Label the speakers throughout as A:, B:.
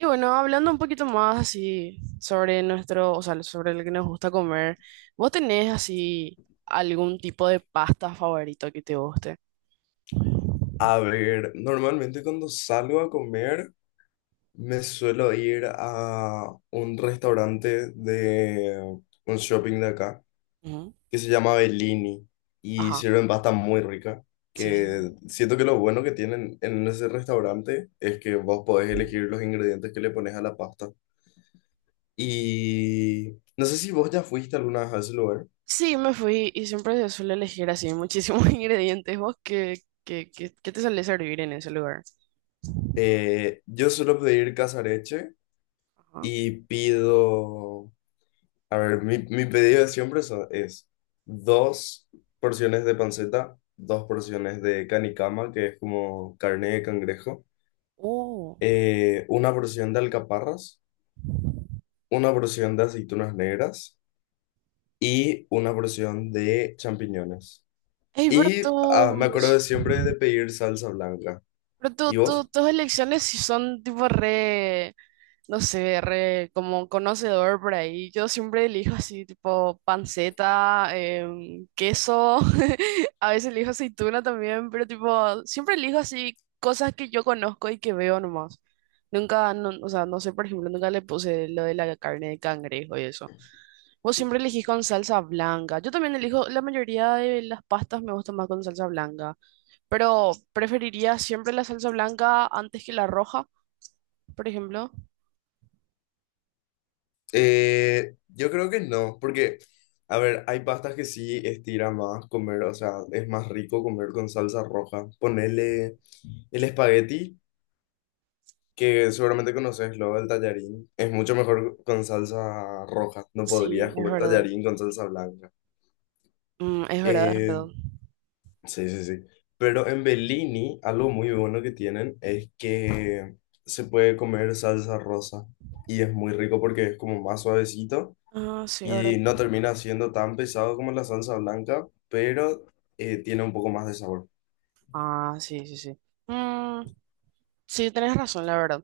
A: Y bueno, hablando un poquito más así sobre nuestro, o sea, sobre lo que nos gusta comer, ¿vos tenés así algún tipo de pasta favorito que te guste?
B: A ver, normalmente cuando salgo a comer me suelo ir a un restaurante de un shopping de acá
A: Ujú.
B: que se llama Bellini y
A: Ajá,
B: sirven pasta muy rica.
A: sí. Sí, sí.
B: Que siento que lo bueno que tienen en ese restaurante es que vos podés elegir los ingredientes que le pones a la pasta. Y no sé si vos ya fuiste alguna vez a ese lugar.
A: Sí, me fui y siempre se suele elegir así muchísimos ingredientes. ¿Vos qué te suele servir en ese lugar?
B: Yo suelo pedir casareche
A: Ajá.
B: y pido. A ver, mi pedido de siempre es dos porciones de panceta, dos porciones de canicama, que es como carne de cangrejo,
A: Oh.
B: una porción de alcaparras, una porción de aceitunas negras y una porción de champiñones.
A: Ey, pero
B: Y ah, me acuerdo de
A: tus,
B: siempre de pedir salsa blanca.
A: pero tu-
B: ¿Y
A: tu-
B: vos?
A: tus elecciones sí son tipo re, no sé, re como conocedor por ahí. Yo siempre elijo así, tipo panceta, queso, a veces elijo aceituna también, pero tipo, siempre elijo así cosas que yo conozco y que veo nomás. Nunca, no, o sea, no sé, por ejemplo, nunca le puse lo de la carne de cangrejo y eso. Vos siempre elegís con salsa blanca. Yo también elijo, la mayoría de las pastas me gustan más con salsa blanca, pero preferiría siempre la salsa blanca antes que la roja, por ejemplo.
B: Yo creo que no, porque, a ver, hay pastas que sí estira más comer, o sea, es más rico comer con salsa roja. Ponele. El espagueti, que seguramente conoces, luego el tallarín, es mucho mejor con salsa roja. No
A: Sí,
B: podrías
A: es
B: comer
A: verdad.
B: tallarín con salsa blanca.
A: Mm, es verdad, es
B: Eh,
A: verdad.
B: sí, sí, sí. Pero en Bellini, algo muy bueno que tienen es que se puede comer salsa rosa. Y es muy rico porque es como más suavecito
A: Ah, sí,
B: y
A: verdad.
B: no termina siendo tan pesado como la salsa blanca, pero tiene un poco más de sabor.
A: Ah, sí, sí, sí. Mm, sí, tenés razón, la verdad.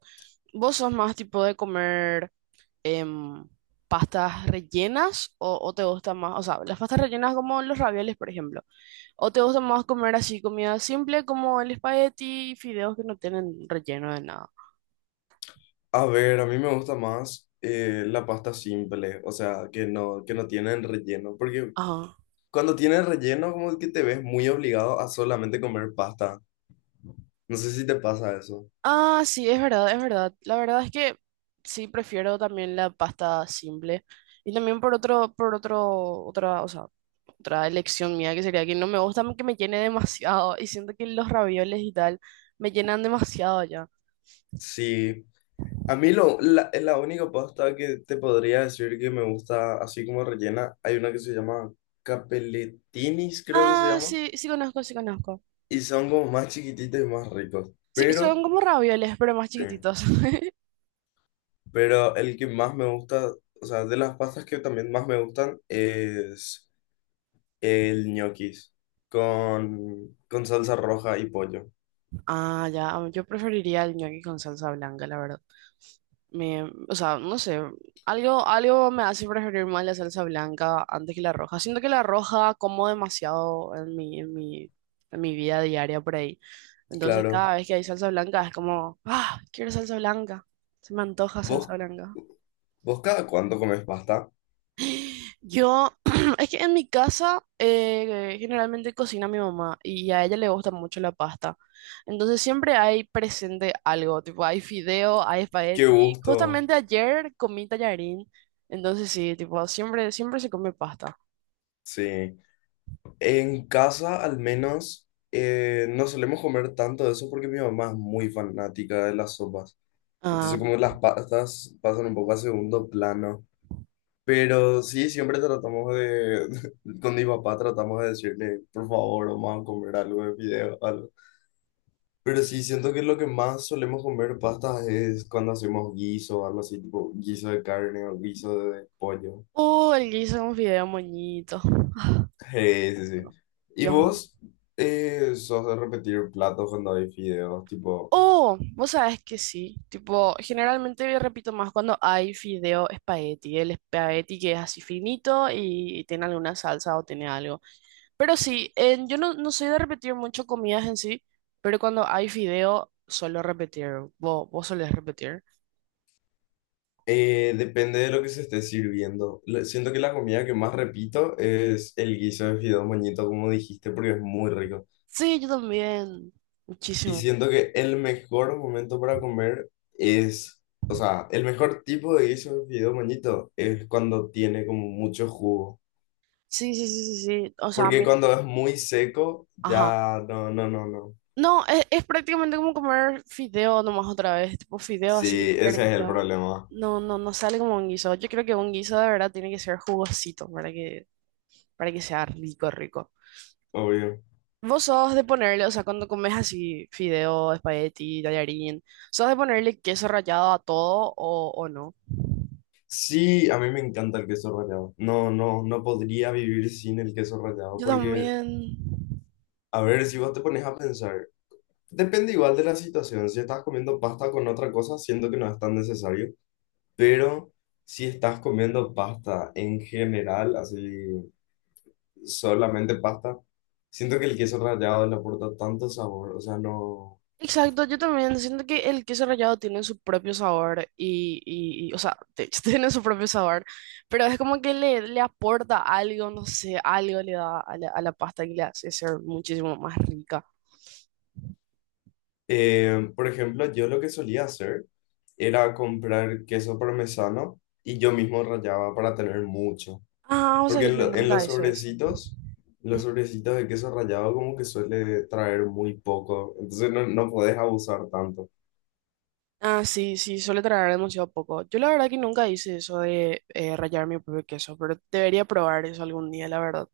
A: ¿Vos sos más tipo de comer em, pastas rellenas o te gusta más, o sea, las pastas rellenas como los ravioles, por ejemplo? ¿O te gusta más comer así comida simple como el espagueti y fideos que no tienen relleno de nada?
B: A ver, a mí me gusta más la pasta simple, o sea, que no tienen relleno, porque
A: Ajá.
B: cuando tienen relleno como que te ves muy obligado a solamente comer pasta. No sé si te pasa eso.
A: Ah, sí, es verdad, es verdad. La verdad es que sí prefiero también la pasta simple. Y también por otro, otra, o sea, otra elección mía que sería que no me gusta que me llene demasiado y siento que los ravioles y tal me llenan demasiado ya.
B: Sí, a mí la única pasta que te podría decir que me gusta así como rellena, hay una que se llama capelletinis, creo que se
A: Ah,
B: llama,
A: sí, sí conozco, sí conozco.
B: y son como más chiquititos y más ricos,
A: Sí,
B: pero,
A: son como ravioles, pero más
B: sí,
A: chiquititos.
B: pero el que más me gusta, o sea, de las pastas que también más me gustan es... El ñoquis con salsa roja y pollo.
A: Ah, ya, ah, yo preferiría el ñoqui con salsa blanca, la verdad. Me, o sea, no sé, algo, algo me hace preferir más la salsa blanca antes que la roja. Siento que la roja como demasiado en mi vida diaria por ahí. Entonces
B: Claro.
A: cada vez que hay salsa blanca es como, ah, quiero salsa blanca, se me antoja salsa
B: ¿Vos,
A: blanca.
B: vos cada cuánto comes pasta?
A: Yo, es que en mi casa generalmente cocina mi mamá y a ella le gusta mucho la pasta. Entonces siempre hay presente algo, tipo hay fideo, hay
B: Qué
A: espagueti.
B: gusto.
A: Justamente ayer comí tallarín, entonces sí, tipo siempre, siempre se come pasta.
B: Sí. En casa al menos no solemos comer tanto de eso porque mi mamá es muy fanática de las sopas. Entonces
A: Ah,
B: como las pastas pasan un poco a segundo plano. Pero sí, siempre tratamos de, con mi papá tratamos de decirle, por favor, vamos a comer algo de fideo, algo. Pero sí, siento que lo que más solemos comer pastas es cuando hacemos guiso o algo así, tipo guiso de carne o guiso de pollo.
A: el guiso con fideo moñito.
B: Sí, sí, sí. ¿Y
A: Dios.
B: vos sos de repetir platos cuando hay fideos? Tipo,
A: Oh, vos sabés que sí. Tipo, generalmente yo repito más cuando hay fideo espagueti. El espagueti que es así finito y tiene alguna salsa o tiene algo. Pero sí, en- yo no, no soy de repetir mucho comidas en sí, pero cuando hay fideo suelo repetir. ¿Vos, vos solés repetir?
B: depende de lo que se esté sirviendo. Le- Siento que la comida que más repito es el guiso de fideos moñito, como dijiste, porque es muy rico.
A: Sí, yo también.
B: Y
A: Muchísimo.
B: siento que el mejor momento para comer es, o sea, el mejor tipo de guiso de fideo moñito es cuando tiene como mucho jugo.
A: Sí, sí, sí, sí, sí. O sea, a
B: Porque
A: mí...
B: cuando es muy seco,
A: Ajá.
B: ya no, no, no, no.
A: No, es prácticamente como comer fideo nomás otra vez, tipo fideo así,
B: Sí, ese es el
A: perdido.
B: problema,
A: No, no, no sale como un guiso. Yo creo que un guiso de verdad tiene que ser jugosito para que sea rico, rico.
B: obvio.
A: Vos sos de ponerle, o sea, cuando comes así fideo, espagueti, tallarín, ¿sos de ponerle queso rallado a todo o no?
B: Sí, a mí me encanta el queso rallado. No, no, no podría vivir sin el queso rallado
A: Yo
B: porque,
A: también.
B: a ver, si vos te pones a pensar, depende igual de la situación. Si estás comiendo pasta con otra cosa, siento que no es tan necesario. Pero si estás comiendo pasta en general, así solamente pasta, siento que el queso rallado le aporta tanto sabor. O sea, no.
A: Exacto, yo también siento que el queso rallado tiene su propio sabor y, o sea, de hecho tiene su propio sabor, pero es como que le aporta algo, no sé, algo le da a la pasta y le hace ser muchísimo más rica.
B: Por ejemplo, yo lo que solía hacer era comprar queso parmesano y yo mismo rallaba para tener mucho.
A: Ah, o sea
B: Porque
A: que yo
B: en
A: nunca hice eso. Ujú.
B: los sobrecitos de queso rallado como que suele traer muy poco. Entonces no, no podés abusar tanto.
A: Ah, sí, sí, suele traer demasiado poco. Yo la verdad que nunca hice eso de rallar mi propio queso, pero debería probar eso algún día, la verdad.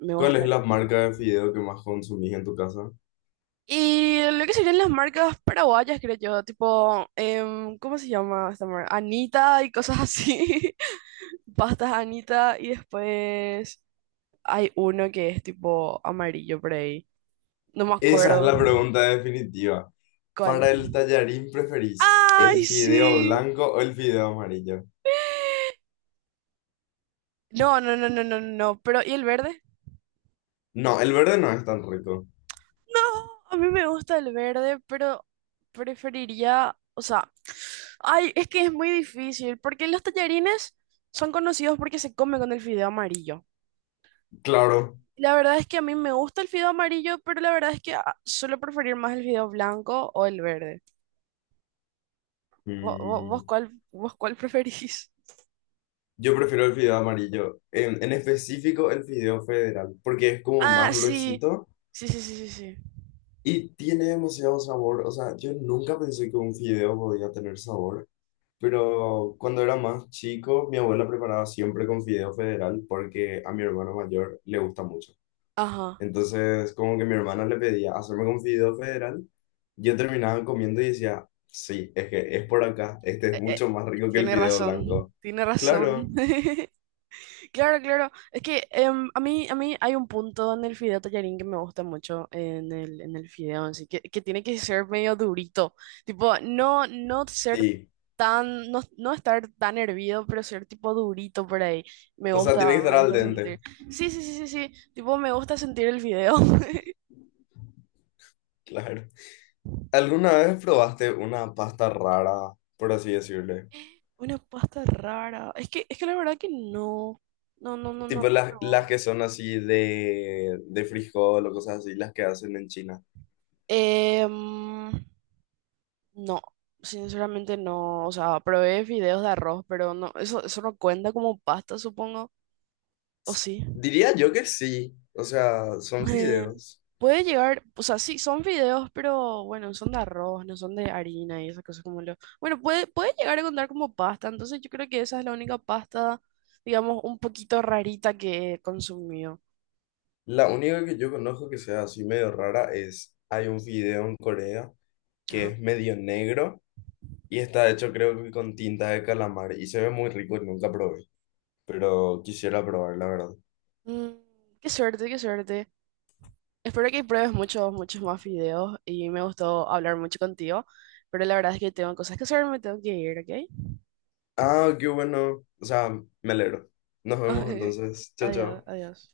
A: Me
B: ¿Cuál
A: gusta.
B: es la marca de fideo que más consumís en tu casa?
A: Y lo que serían las marcas paraguayas, creo yo, tipo, ¿cómo se llama esta marca? Anita y cosas así. Pastas Anita y después hay uno que es tipo amarillo por ahí. No me
B: Esa es
A: acuerdo.
B: la pregunta definitiva.
A: ¿Cuál?
B: Para el tallarín, ¿preferís el
A: ¡Ay,
B: fideo
A: sí!
B: blanco o el fideo amarillo?
A: No, no, no, no, no, no. Pero, ¿y el verde?
B: No, el verde no es tan rico.
A: No, a mí me gusta el verde, pero preferiría, o sea, ay, es que es muy difícil, porque los tallarines son conocidos porque se comen con el fideo amarillo.
B: Claro.
A: La verdad es que a mí me gusta el fideo amarillo, pero la verdad es que ah, suelo preferir más el fideo blanco o el verde. ¿Vos, vos
B: Mm,
A: cuál, vos cuál preferís?
B: yo prefiero el fideo amarillo. En específico, el fideo federal, porque es como
A: Ah,
B: más
A: sí.
B: gruesito
A: Sí, sí, sí, sí, sí.
B: y tiene demasiado sabor. O sea, yo nunca pensé que un fideo podía tener sabor. Pero cuando era más chico, mi abuela preparaba siempre con fideo federal porque a mi hermano mayor le gusta mucho.
A: Ajá.
B: Entonces, como que mi hermana le pedía hacerme con fideo federal, yo terminaba comiendo y decía, sí, es que es por acá, este es
A: Eh, eh,
B: mucho más rico que el
A: tiene
B: fideo
A: razón,
B: blanco.
A: tiene
B: Claro,
A: razón. Claro, claro. Es que a mí hay un punto en el fideo tallarín que me gusta mucho en el fideo, así que tiene que ser medio durito. Tipo, no, no ser
B: sí.
A: tan, no, no estar tan hervido, pero ser tipo durito por ahí.
B: O sea, tiene que estar
A: Me
B: al
A: gusta
B: dente,
A: sentir. Sí, sí, sí, sí, sí. Tipo, me gusta sentir el fideo.
B: claro. ¿Alguna vez probaste una pasta rara, por así decirle?
A: Una pasta rara. Es que la verdad que no. No, no, no,
B: Tipo
A: no. he
B: las que son así de frijol o cosas así, las que hacen en China.
A: Em, No, sinceramente no. O sea, probé fideos de arroz, pero no, eso no cuenta como pasta, supongo. O sí.
B: Diría yo que sí, o sea, son
A: Eh,
B: fideos.
A: Puede llegar, o sea, sí, son fideos, pero bueno, son de arroz, no son de harina y esas cosas como lo. Bueno, puede, puede llegar a contar como pasta, entonces yo creo que esa es la única pasta, digamos, un poquito rarita que he consumido.
B: La única que yo conozco que sea así medio rara es, hay un video en Corea que
A: Ajá.
B: es medio negro y está hecho creo que con tinta de calamar y se ve muy rico y nunca probé, pero quisiera probar la verdad.
A: Mm, qué suerte, qué suerte. Espero que pruebes muchos, muchos más videos y me gustó hablar mucho contigo, pero la verdad es que tengo cosas que hacer, me tengo que ir, ¿ok?
B: Ah, qué bueno, o sea, me alegro. Nos vemos entonces, chao,
A: Adiós,
B: chao.
A: adiós.